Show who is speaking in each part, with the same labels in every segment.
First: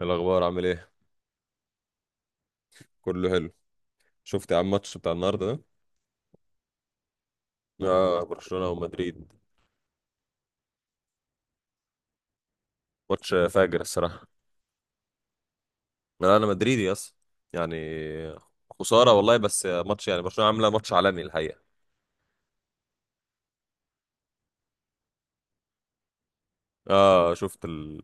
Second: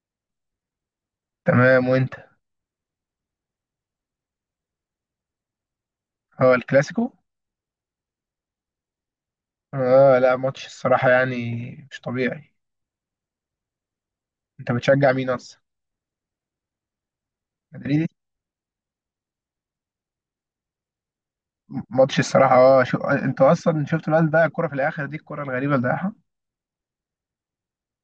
Speaker 1: الأخبار عامل إيه؟
Speaker 2: تمام، وانت؟
Speaker 1: كله حلو. شفت يا عم الماتش بتاع النهاردة ده؟
Speaker 2: هو الكلاسيكو.
Speaker 1: آه، برشلونة ومدريد.
Speaker 2: اه لا ماتش الصراحة يعني مش طبيعي.
Speaker 1: ماتش فاجر الصراحة.
Speaker 2: انت بتشجع مين اصلا؟
Speaker 1: أنا مدريدي أصلا، يعني
Speaker 2: مدريد.
Speaker 1: خسارة والله، بس ماتش يعني برشلونة عاملة ماتش عالمي الحقيقة.
Speaker 2: ماتش الصراحة انت اصلا شفت الواد اللي ضيع الكرة في الاخر، دي الكرة الغريبة اللي ضيعها.
Speaker 1: شفت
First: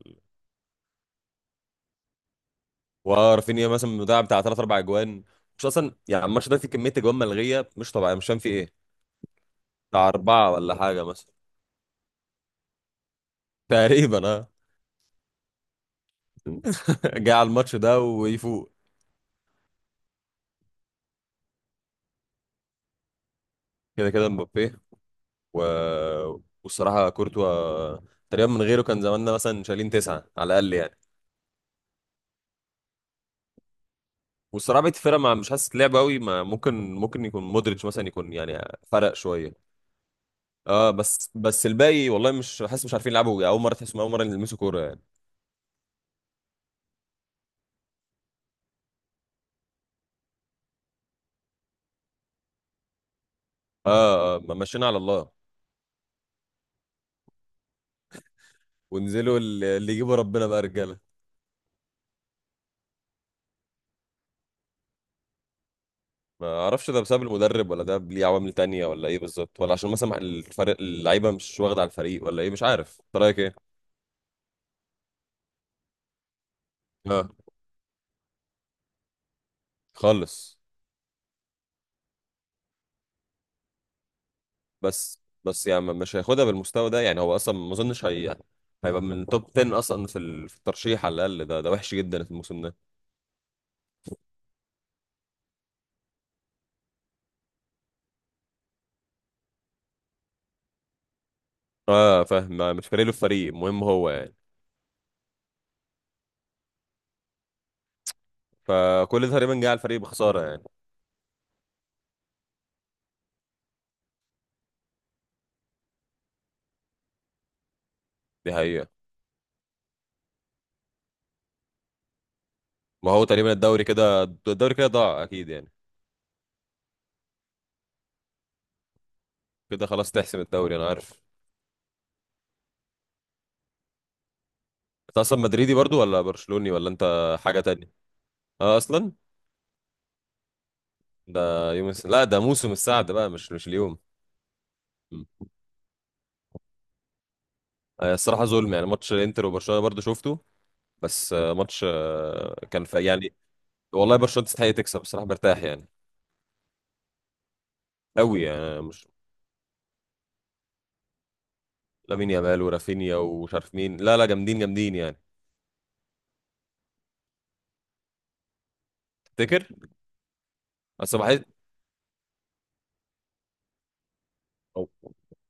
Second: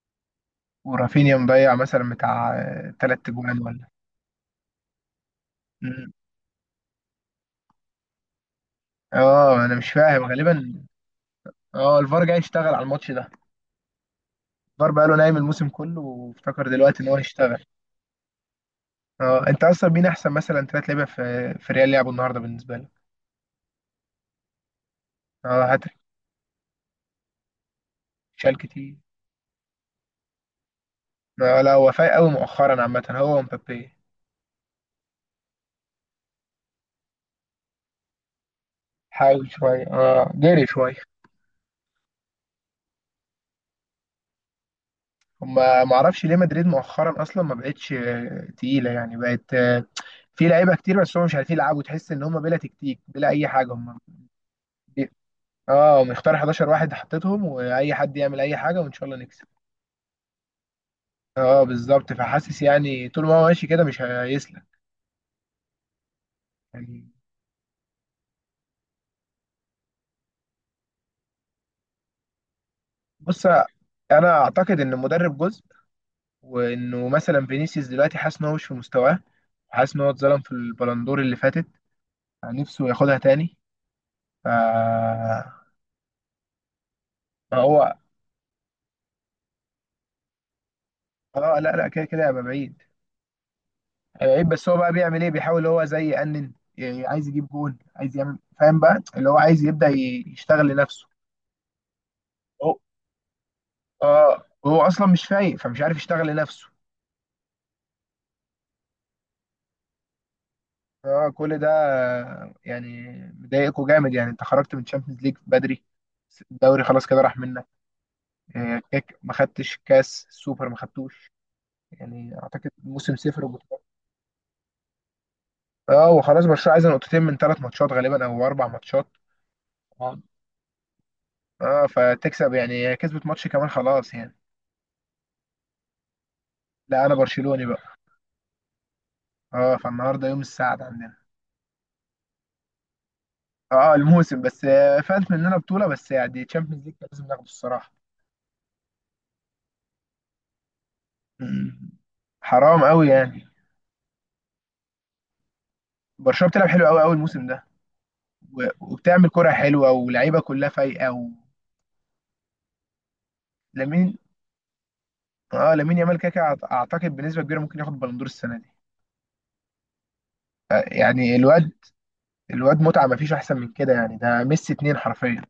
Speaker 2: ورافينيا مضيع مثلا بتاع تلات تجوان
Speaker 1: ورافينيا
Speaker 2: ولا؟
Speaker 1: مثلا مضيع بتاع تلات أربع أجوان. مش أصلا،
Speaker 2: مم.
Speaker 1: يعني الماتش ده فيه كمية أجوان ملغية مش طبيعية، مش فاهم فيه إيه.
Speaker 2: اه، انا مش
Speaker 1: بتاع
Speaker 2: فاهم
Speaker 1: أربعة ولا
Speaker 2: غالبا.
Speaker 1: حاجة مثلا.
Speaker 2: اه، الفار جاي يشتغل على الماتش ده.
Speaker 1: تقريبا آه.
Speaker 2: الفار بقاله نايم الموسم كله وافتكر دلوقتي ان هو
Speaker 1: جه على
Speaker 2: هيشتغل.
Speaker 1: الماتش ده ويفوق.
Speaker 2: اه، انت اصلا مين احسن مثلا تلات لعيبة في ريال لعبوا النهارده بالنسبة لك؟
Speaker 1: كده كده مبابي و...
Speaker 2: اه، هاتريك.
Speaker 1: والصراحه كورتوا. تقريبا
Speaker 2: شال
Speaker 1: من غيره
Speaker 2: كتير.
Speaker 1: كان زماننا مثلا شايلين تسعه على الاقل يعني.
Speaker 2: ما لا وفاء قوي مؤخرا عامة هو ومبابي.
Speaker 1: والصراحه بقيه الفرقه ما مش حاسس لعب قوي، ما ممكن يكون مودريتش مثلا، يكون يعني فرق
Speaker 2: حاول
Speaker 1: شويه.
Speaker 2: شوية، اه جري
Speaker 1: اه،
Speaker 2: شوية.
Speaker 1: بس الباقي والله مش حاسس، مش عارفين يلعبوا، اول مره تحسهم اول مره يلمسوا كوره يعني.
Speaker 2: هما معرفش ليه مدريد مؤخرا أصلا ما بقتش تقيلة، يعني بقت في لعيبة كتير بس هم مش عارفين يلعبوا. تحس إن هما بلا تكتيك بلا أي حاجة
Speaker 1: اه
Speaker 2: هما.
Speaker 1: اه، ما مشينا على الله.
Speaker 2: اه، مختار 11 واحد حطيتهم وأي حد يعمل أي حاجة وإن شاء الله
Speaker 1: وانزلوا
Speaker 2: نكسب.
Speaker 1: اللي يجيبوا ربنا بقى رجاله.
Speaker 2: اه بالظبط، فحاسس يعني طول ما هو ماشي كده مش هيسلك.
Speaker 1: ما اعرفش ده
Speaker 2: يعني
Speaker 1: بسبب المدرب، ولا ده ليه عوامل تانية، ولا ايه بالظبط، ولا عشان مثلا الفريق اللعيبه مش واخده على الفريق، ولا ايه، مش عارف انت رايك
Speaker 2: بص،
Speaker 1: ايه.
Speaker 2: أنا أعتقد إن المدرب جزء. وانه
Speaker 1: اه
Speaker 2: مثلا فينيسيوس دلوقتي حاسس ان هو مش في مستواه. وحاسس ان هو اتظلم في
Speaker 1: خالص.
Speaker 2: البلندور اللي فاتت. يعني نفسه ياخدها تاني. ف
Speaker 1: بس يعني مش هياخدها بالمستوى ده، يعني هو
Speaker 2: ما
Speaker 1: اصلا ما
Speaker 2: هو.
Speaker 1: اظنش هي هيبقى من توب 10 اصلا في في الترشيح على الاقل،
Speaker 2: اه
Speaker 1: ده
Speaker 2: لا لا،
Speaker 1: وحش
Speaker 2: كده
Speaker 1: جدا
Speaker 2: كده
Speaker 1: في
Speaker 2: هيبقى
Speaker 1: الموسم
Speaker 2: بعيد.
Speaker 1: ده.
Speaker 2: هيبقى بعيد، بس هو بقى بيعمل ايه؟ بيحاول هو زي يأنن يعني، عايز يجيب جون، عايز يعمل، فاهم بقى اللي هو عايز يبدأ يشتغل لنفسه.
Speaker 1: اه فاهم،
Speaker 2: هو،
Speaker 1: مش فارق له الفريق، المهم هو يعني.
Speaker 2: اه هو اصلا مش فايق فمش عارف يشتغل لنفسه.
Speaker 1: فكل ده تقريبا جه على الفريق بخساره يعني.
Speaker 2: اه كل ده يعني. مضايقكوا جامد يعني. انت خرجت من تشامبيونز ليج بدري، الدوري خلاص كده راح منك.
Speaker 1: دي
Speaker 2: يعني
Speaker 1: حقيقه.
Speaker 2: هيك، ما خدتش كاس سوبر ما خدتوش. يعني اعتقد
Speaker 1: ما
Speaker 2: موسم
Speaker 1: هو
Speaker 2: صفر
Speaker 1: تقريبا
Speaker 2: وبطولات.
Speaker 1: الدوري كده، الدوري كده ضاع اكيد يعني.
Speaker 2: اه، وخلاص برشلونه عايزه نقطتين من ثلاث ماتشات غالبا او اربع ماتشات.
Speaker 1: كده خلاص
Speaker 2: اه
Speaker 1: تحسم الدوري، انا عارف.
Speaker 2: اه، فتكسب يعني، هي كسبت ماتش كمان خلاص يعني.
Speaker 1: انت اصلا مدريدي برضو ولا برشلوني، ولا
Speaker 2: لا، انا
Speaker 1: انت حاجه
Speaker 2: برشلوني
Speaker 1: تانية؟
Speaker 2: بقى.
Speaker 1: اه اصلا.
Speaker 2: اه، فالنهارده يوم السعد عندنا.
Speaker 1: ده يوم لا، ده موسم السعد بقى، مش
Speaker 2: اه
Speaker 1: اليوم.
Speaker 2: الموسم، بس
Speaker 1: م.
Speaker 2: فات مننا بطوله، بس يعني تشامبيونز ليج كان لازم ناخده الصراحه.
Speaker 1: الصراحه ظلم، يعني ماتش الانتر وبرشلونه برضو شفته. بس ماتش
Speaker 2: مم. حرام
Speaker 1: كان في
Speaker 2: قوي
Speaker 1: يعني.
Speaker 2: يعني.
Speaker 1: والله برشلونة تستحق تكسب، بصراحة مرتاح يعني.
Speaker 2: برشلونه بتلعب حلو قوي قوي الموسم ده.
Speaker 1: قوي يعني مش.
Speaker 2: وبتعمل كره حلوه ولاعيبه كلها فايقه.
Speaker 1: لامين يامال ورافينيا ومش عارف مين، لا
Speaker 2: ولامين،
Speaker 1: لا جامدين جامدين يعني.
Speaker 2: اه لامين يامال كده كده اعتقد بنسبه كبيره ممكن ياخد بالندور السنه دي.
Speaker 1: تفتكر؟ بس
Speaker 2: يعني
Speaker 1: بحس.
Speaker 2: الواد متعه، ما فيش احسن من كده يعني، ده ميسي
Speaker 1: هو
Speaker 2: اتنين حرفيا.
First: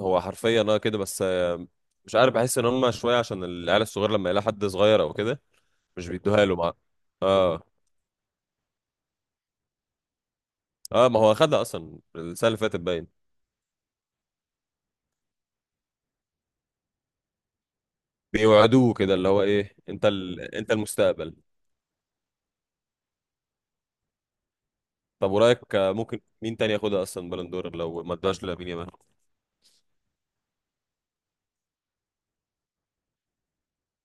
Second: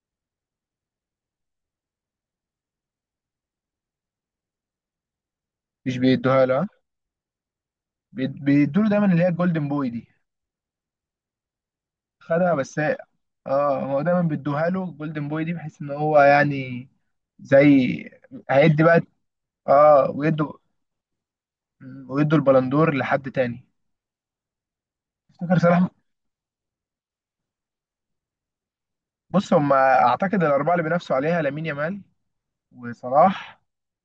Speaker 1: هو حرفيا كده بس مش عارف، بحس ان هم شوية عشان العيال الصغير لما يلاقي حد صغير او كده.
Speaker 2: مش
Speaker 1: مش بيدوها
Speaker 2: بيدوها
Speaker 1: له
Speaker 2: له، ها؟
Speaker 1: مع. اه
Speaker 2: بيدوا له دايما اللي هي الجولدن بوي دي.
Speaker 1: اه. ما هو خدها اصلا السنة
Speaker 2: خدها
Speaker 1: اللي فاتت
Speaker 2: بس هي-
Speaker 1: باين.
Speaker 2: اه، هو دايما بيدوها له الجولدن بوي دي بحيث ان هو يعني زي. هيدي
Speaker 1: بيوعدوه
Speaker 2: بقى.
Speaker 1: كده اللي هو ايه، انت
Speaker 2: اه ويدوا
Speaker 1: انت المستقبل.
Speaker 2: ويدوا البلندور لحد تاني.
Speaker 1: طب
Speaker 2: افتكر
Speaker 1: ورايك
Speaker 2: صلاح.
Speaker 1: ممكن مين تاني ياخدها اصلا بلندور، لو ما ادوهاش لامين يامال؟
Speaker 2: بص، هم اعتقد الاربعه اللي بينافسوا عليها: لامين يامال، وصلاح،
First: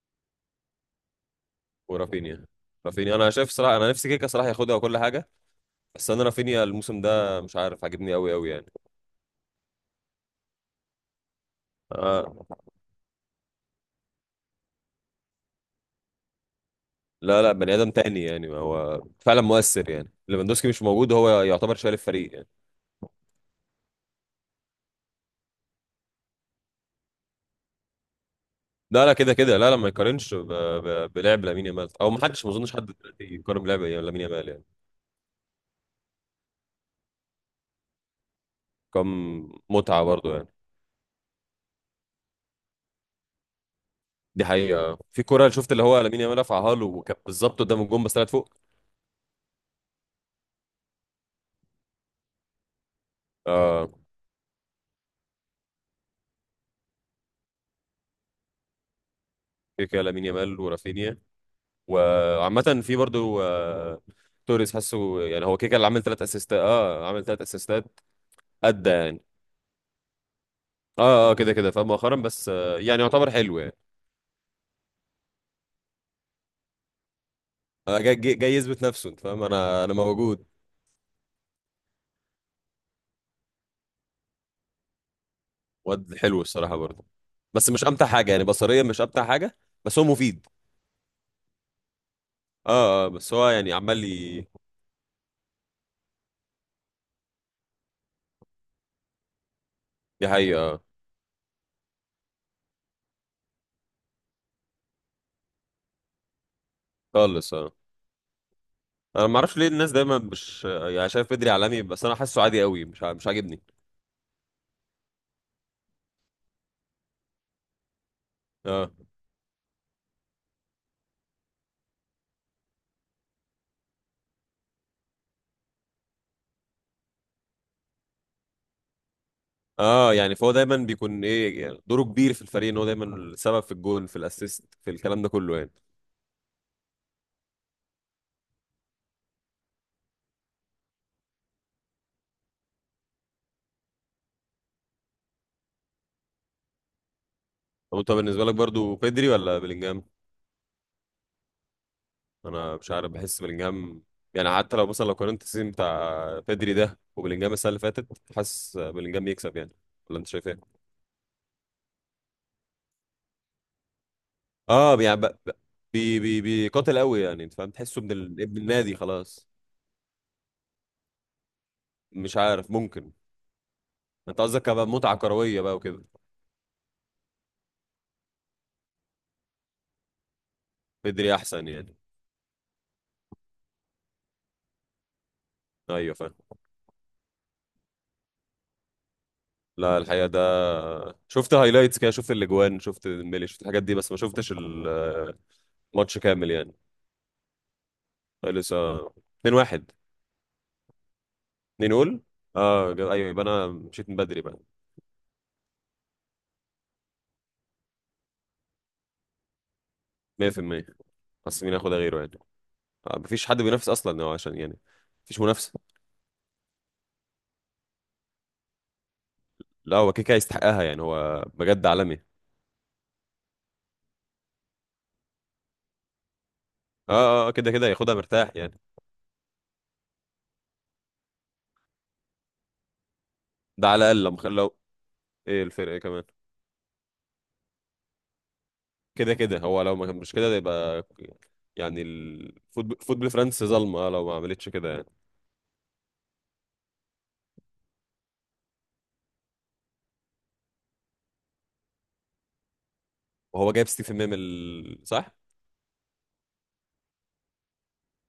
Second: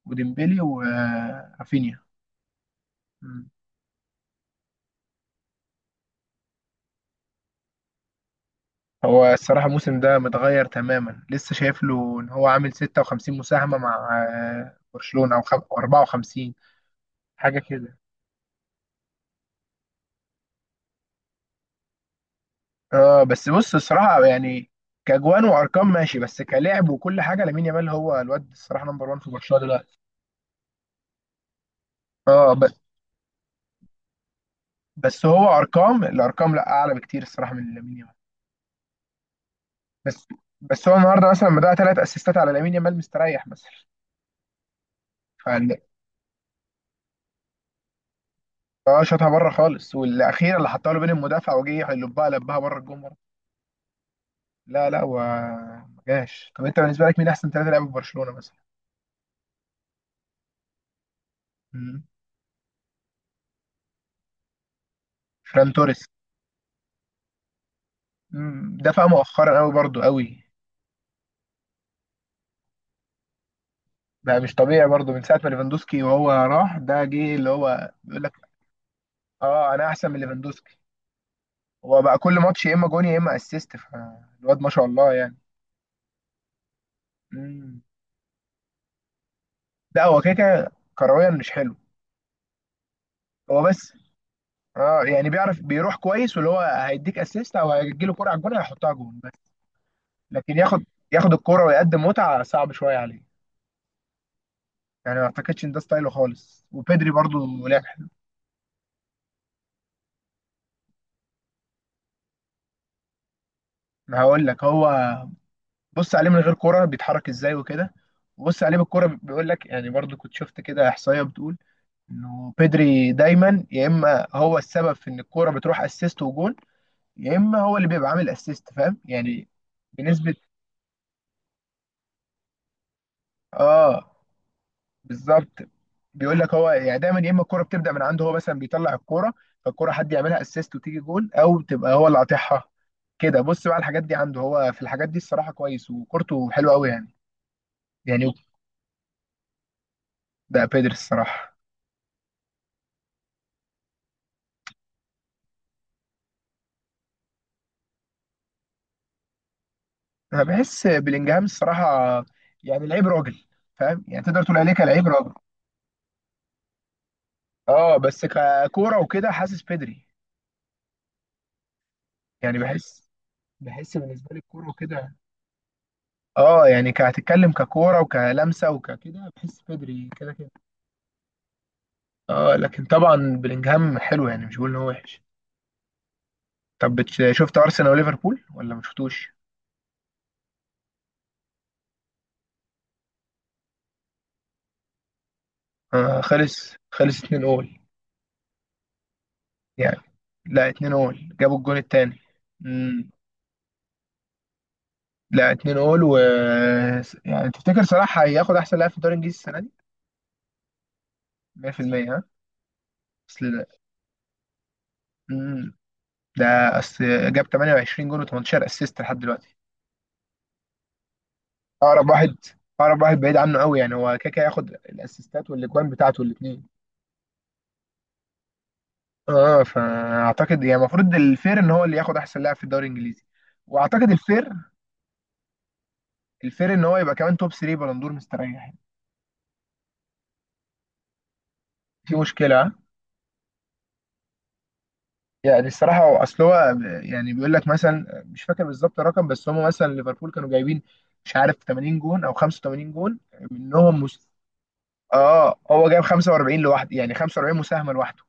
Speaker 2: وديمبلي، ورافينيا.
Speaker 1: ورافينيا. رافينيا انا شايف صراحه، انا نفسي كيكا صراحه ياخدها وكل حاجه. بس انا رافينيا الموسم ده مش عارف، عاجبني قوي قوي يعني.
Speaker 2: هو الصراحة الموسم ده متغير تماما، لسه شايف له إن
Speaker 1: آه.
Speaker 2: هو عامل 56 مساهمة مع برشلونة، أو أو 54
Speaker 1: لا لا،
Speaker 2: حاجة
Speaker 1: بني ادم
Speaker 2: كده.
Speaker 1: تاني يعني، هو فعلا مؤثر يعني، ليفاندوسكي مش موجود هو يعتبر شايل الفريق يعني.
Speaker 2: اه بس بص، الصراحة يعني كأجوان وأرقام ماشي، بس كلاعب وكل حاجة لامين يامال هو الواد الصراحة
Speaker 1: لا
Speaker 2: نمبر
Speaker 1: لا
Speaker 2: 1 في
Speaker 1: كده كده
Speaker 2: برشلونة
Speaker 1: لا لا ما
Speaker 2: دلوقتي.
Speaker 1: يقارنش بلعب لامين يامال، او ما حدش، ما
Speaker 2: اه
Speaker 1: اظنش حد دلوقتي يقارن بلعب لامين يامال يعني.
Speaker 2: بس هو أرقام، الأرقام لا، أعلى بكتير الصراحة من لامين يامال.
Speaker 1: كم. متعه
Speaker 2: بس،
Speaker 1: برضه يعني.
Speaker 2: بس هو النهاردة مثلا لما ضيع ثلاث أسيستات على لامين يامال مستريح مثلا.
Speaker 1: دي حقيقه، في كوره شفت
Speaker 2: فال-
Speaker 1: اللي هو لامين يامال رفعها له، وكانت بالظبط قدام الجون بس طلعت فوق.
Speaker 2: اه شاطها بره خالص، والأخيرة اللي حطها له بين المدافع وجه يلبها لبها بره الجون.
Speaker 1: اه،
Speaker 2: لا لا، هو ما جاش. طب انت بالنسبه لك مين احسن ثلاثه لعيبه في برشلونه مثلا؟
Speaker 1: كيكا لامين يامال ورافينيا.
Speaker 2: مم.
Speaker 1: وعامة في برضو توريس، حاسه يعني هو كده
Speaker 2: فران
Speaker 1: كده اللي
Speaker 2: توريس.
Speaker 1: عامل ثلاث اسيستات، اه عامل ثلاث اسيستات.
Speaker 2: مم.
Speaker 1: ادى
Speaker 2: دفع
Speaker 1: يعني.
Speaker 2: مؤخرا قوي، برضو قوي.
Speaker 1: اه اه كده كده فاهم مؤخرا، بس يعني يعتبر حلو يعني.
Speaker 2: بقى مش طبيعي برضو من ساعه ما ليفاندوسكي وهو راح، ده جه اللي هو
Speaker 1: جاي
Speaker 2: بيقول
Speaker 1: جاي
Speaker 2: لك
Speaker 1: جاي يثبت نفسه، انت فاهم،
Speaker 2: اه
Speaker 1: انا
Speaker 2: انا
Speaker 1: انا
Speaker 2: احسن من
Speaker 1: موجود.
Speaker 2: ليفاندوسكي. هو بقى كل ماتش يا اما جون يا اما اسيست، فالواد ما شاء الله يعني.
Speaker 1: واد حلو الصراحة برضو. بس
Speaker 2: مم.
Speaker 1: مش امتع حاجة يعني، بصريا مش امتع حاجة. بس
Speaker 2: لا،
Speaker 1: هو
Speaker 2: هو كده
Speaker 1: مفيد.
Speaker 2: كده كرويا مش حلو.
Speaker 1: اه اه بس هو
Speaker 2: هو
Speaker 1: يعني
Speaker 2: بس،
Speaker 1: عمال لي.
Speaker 2: اه يعني بيعرف بيروح كويس، واللي هو هيديك اسيست او هيجيله كرة على الجون هيحطها جون بس.
Speaker 1: دي
Speaker 2: لكن
Speaker 1: حقيقة
Speaker 2: ياخد الكرة ويقدم متعة صعب شوية عليه. يعني ما اعتقدش ان ده ستايله خالص. وبيدري
Speaker 1: خالص
Speaker 2: برضو
Speaker 1: اه.
Speaker 2: لعب حلو.
Speaker 1: انا ما اعرفش ليه الناس دايما مش يعني شايف بدري عالمي، بس انا حاسه عادي قوي، مش عاجبني.
Speaker 2: ما هقول لك، هو بص عليه من غير كرة بيتحرك ازاي وكده، وبص عليه
Speaker 1: اه
Speaker 2: بالكرة بيقول لك يعني، برضو كنت شفت كده احصائية بتقول انه بيدري دايما يا اما هو السبب في ان الكرة بتروح اسيست وجون، يا اما هو اللي بيبقى عامل اسيست، فاهم يعني.
Speaker 1: اه
Speaker 2: بنسبة،
Speaker 1: يعني فهو دايما بيكون ايه، يعني دوره كبير في الفريق، ان هو دايما السبب في الجون
Speaker 2: اه
Speaker 1: في الاسيست في الكلام ده
Speaker 2: بالظبط.
Speaker 1: كله يعني.
Speaker 2: بيقول لك هو يعني دايما يا اما الكوره بتبدا من عنده، هو مثلا بيطلع الكوره فالكوره حد يعملها اسيست وتيجي جول، او تبقى هو اللي قاطعها. كده بص بقى، الحاجات دي عنده، هو في الحاجات دي الصراحه كويس، وكورته حلوه قوي يعني.
Speaker 1: طب انت
Speaker 2: يعني
Speaker 1: بالنسبه لك برضو بيدري ولا بلينجهام؟
Speaker 2: ده بيدري الصراحه.
Speaker 1: انا مش عارف، بحس بلينجهام. يعني حتى لو مثلا، لو قارنت السيزون بتاع بيدري ده وبلينجهام السنه اللي فاتت، حاسس بلينجهام يكسب يعني. ولا انت
Speaker 2: انا
Speaker 1: شايف ايه؟
Speaker 2: بحس بلينجهام الصراحه، يعني لعيب راجل، فاهم يعني، تقدر تقول عليه
Speaker 1: اه
Speaker 2: كلاعب
Speaker 1: يعني ب-
Speaker 2: راجل.
Speaker 1: ب- بي بي بيقاتل قوي يعني، انت فاهم،
Speaker 2: اه
Speaker 1: تحسه
Speaker 2: بس
Speaker 1: ابن النادي
Speaker 2: ككوره وكده
Speaker 1: خلاص.
Speaker 2: حاسس بيدري
Speaker 1: مش
Speaker 2: يعني.
Speaker 1: عارف،
Speaker 2: بحس،
Speaker 1: ممكن.
Speaker 2: بالنسبه لي
Speaker 1: انت قصدك
Speaker 2: الكوره وكده.
Speaker 1: كمتعه كرويه بقى وكده؟
Speaker 2: اه يعني، كهتتكلم ككوره وكلمسه وككده، بحس بيدري كده كده.
Speaker 1: بيدري احسن يعني.
Speaker 2: اه، لكن طبعا بلينجهام حلو، يعني مش بقول ان هو وحش.
Speaker 1: ايوه فاهم.
Speaker 2: طب شفت ارسنال وليفربول ولا ما شفتوش؟
Speaker 1: لا الحقيقة ده، شفت هايلايتس كده، شفت الاجوان، شفت الميلي، شفت الحاجات دي، بس ما شفتش الماتش
Speaker 2: آه
Speaker 1: كامل يعني.
Speaker 2: خلص خلص 2 اول
Speaker 1: لسه 2-1.
Speaker 2: يعني. لا، 2 اول جابوا الجون
Speaker 1: 2
Speaker 2: التاني.
Speaker 1: جول. اه
Speaker 2: مم.
Speaker 1: ايوه، يبقى انا مشيت من بدري بقى.
Speaker 2: لا، 2 اول و. يعني تفتكر صلاح هياخد احسن لاعب في الدوري الانجليزي السنه دي؟
Speaker 1: 100%. بس مين ياخدها
Speaker 2: 100%،
Speaker 1: غيره
Speaker 2: ها.
Speaker 1: يعني؟ مفيش
Speaker 2: اصل
Speaker 1: حد
Speaker 2: ده،
Speaker 1: بينافس اصلا هو عشان يعني. مفيش منافسة.
Speaker 2: مم. ده اصل جاب 28 جون و18 اسيست لحد دلوقتي.
Speaker 1: لا هو كيكا يستحقها، يعني هو بجد
Speaker 2: اقرب
Speaker 1: عالمي.
Speaker 2: واحد، اقرب واحد بعيد عنه قوي، يعني هو كاكا هياخد الاسيستات والاجوان بتاعته الاثنين.
Speaker 1: اه اه كده كده ياخدها مرتاح يعني.
Speaker 2: اه، فاعتقد يعني المفروض الفير ان هو اللي ياخد احسن لاعب في الدوري الانجليزي.
Speaker 1: ده على
Speaker 2: واعتقد
Speaker 1: الاقل، لو
Speaker 2: الفير،
Speaker 1: لو. ايه الفرق كمان.
Speaker 2: ان هو يبقى كمان توب 3 بلندور مستريح يعني.
Speaker 1: كده كده هو، لو ما كان مش كده ده يبقى، يعني
Speaker 2: في مشكله، ها؟
Speaker 1: الفوتبول فوتبول فرنسا ظلمة، لو ما عملتش كده يعني.
Speaker 2: يعني الصراحه هو اصل، هو يعني بيقول لك مثلا مش فاكر بالظبط الرقم، بس هم مثلا ليفربول كانوا جايبين مش عارف 80 جون او 85 جون
Speaker 1: وهو جايب
Speaker 2: منهم
Speaker 1: ستيفن ميمل، صح؟
Speaker 2: اه هو جايب 45 لوحده، يعني 45 مساهمه لوحده،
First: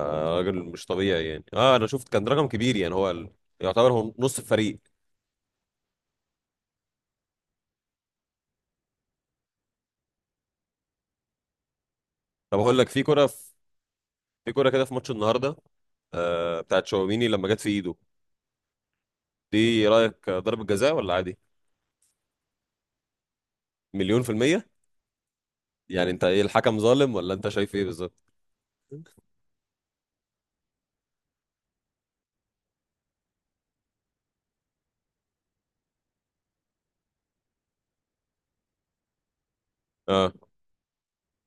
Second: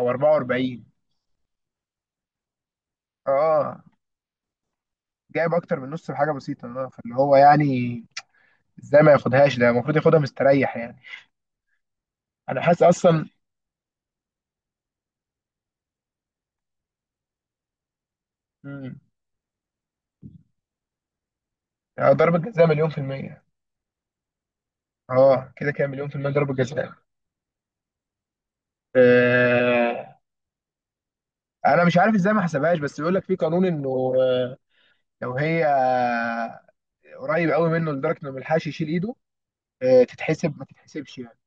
Speaker 2: او
Speaker 1: راجل
Speaker 2: 44.
Speaker 1: مش طبيعي يعني، اه انا شفت كان رقم كبير، يعني هو
Speaker 2: اه
Speaker 1: يعتبر هو نص الفريق.
Speaker 2: جايب اكتر من نص بحاجه بسيطه. اه، فاللي هو يعني ازاي ما ياخدهاش؟ ده المفروض ياخدها مستريح يعني.
Speaker 1: طب
Speaker 2: انا
Speaker 1: اقول
Speaker 2: حاسس
Speaker 1: لك،
Speaker 2: اصلا.
Speaker 1: في كرة كده في ماتش النهارده. آه بتاعت شاوميني لما جت في ايده.
Speaker 2: مم.
Speaker 1: دي رأيك ضربة جزاء ولا عادي؟
Speaker 2: ضربة جزاء مليون في المية.
Speaker 1: مليون في المية.
Speaker 2: اه كده كده مليون
Speaker 1: يعني
Speaker 2: في
Speaker 1: انت
Speaker 2: المية
Speaker 1: ايه،
Speaker 2: ضربة
Speaker 1: الحكم
Speaker 2: جزاء.
Speaker 1: ظالم ولا انت شايف ايه بالظبط؟
Speaker 2: آه، انا مش عارف ازاي ما حسبهاش، بس بيقول لك في قانون انه لو هي قريب قوي منه لدرجة انه ما يلحقش يشيل ايده، آه
Speaker 1: اه.
Speaker 2: تتحسب ما تتحسبش يعني.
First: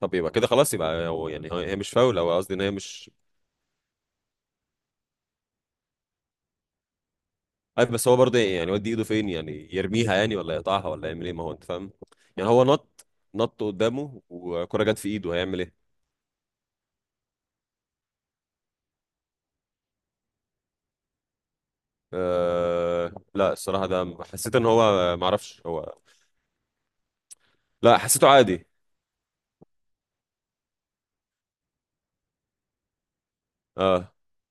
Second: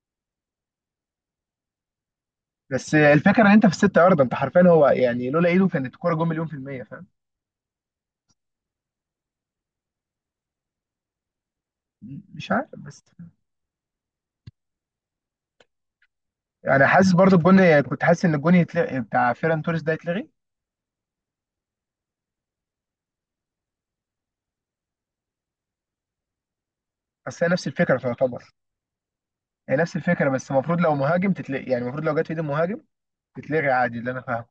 Speaker 1: طب يبقى كده خلاص، يبقى هو يعني هي مش فاول، او قصدي ان هي
Speaker 2: بس
Speaker 1: مش.
Speaker 2: الفكرة ان انت في الستة ياردة، انت حرفيا هو يعني لولا ايده كانت الكورة جون مليون في المية، فاهم.
Speaker 1: عارف بس هو برضه، يعني يودي ايده فين يعني، يرميها يعني، ولا يقطعها، ولا يعمل ايه، ما هو انت فاهم. يعني
Speaker 2: مش
Speaker 1: هو
Speaker 2: عارف بس،
Speaker 1: نط، قدامه وكرة جت في ايده، هيعمل ايه؟
Speaker 2: يعني حاسس برضو الجون، كنت حاسس ان الجون يتلغي بتاع فيران توريس، ده يتلغي.
Speaker 1: أه لا، الصراحة ده حسيت ان هو معرفش هو.
Speaker 2: بس هي نفس الفكرة
Speaker 1: لا حسيته
Speaker 2: تعتبر،
Speaker 1: عادي.
Speaker 2: هي نفس الفكرة بس المفروض لو مهاجم تتلغي، يعني المفروض لو جت في ايد المهاجم تتلغي عادي، اللي
Speaker 1: اه
Speaker 2: انا فاهمه.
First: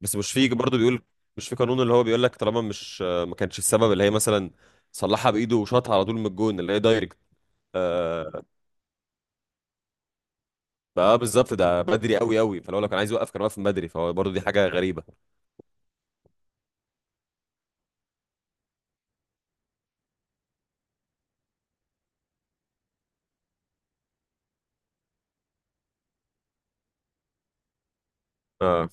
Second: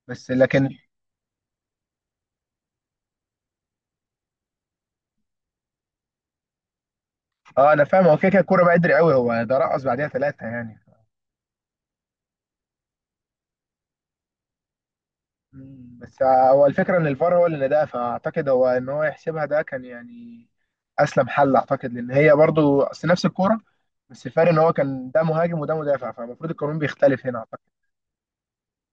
Speaker 1: بس
Speaker 2: بس
Speaker 1: مش في
Speaker 2: لكن
Speaker 1: برضه بيقول. مش في قانون اللي هو بيقول لك طالما مش ما كانش السبب اللي هي مثلا صلحها بايده وشاطها على طول من الجون اللي هي دايركت.
Speaker 2: اه انا فاهم، هو كده كده
Speaker 1: آه
Speaker 2: الكوره بقى قدر قوي، هو ده رقص بعديها ثلاثه يعني.
Speaker 1: بقى بالظبط، ده بدري قوي قوي، فلو كان عايز يوقف كان واقف من بدري، فهو برضه دي حاجة غريبة.
Speaker 2: مم. بس هو الفكره ان الفار هو اللي ناداها، فاعتقد هو ان هو يحسبها ده كان يعني اسلم حل، اعتقد لان هي برضو اصل نفس الكوره، بس الفرق ان هو كان ده مهاجم وده مدافع فالمفروض القانون بيختلف هنا اعتقد،
Speaker 1: اه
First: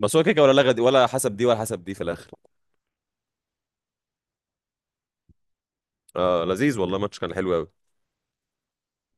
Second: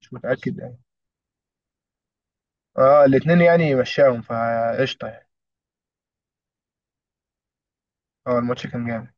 Speaker 2: مش
Speaker 1: هو كده كده،
Speaker 2: متاكد
Speaker 1: ولا لغة
Speaker 2: يعني.
Speaker 1: دي ولا حسب دي، ولا حسب دي في الاخر.
Speaker 2: اه الاثنين يعني مشاهم فقشطه يعني.
Speaker 1: اه لذيذ والله، ماتش كان حلو قوي
Speaker 2: اه، الماتش كان جامد.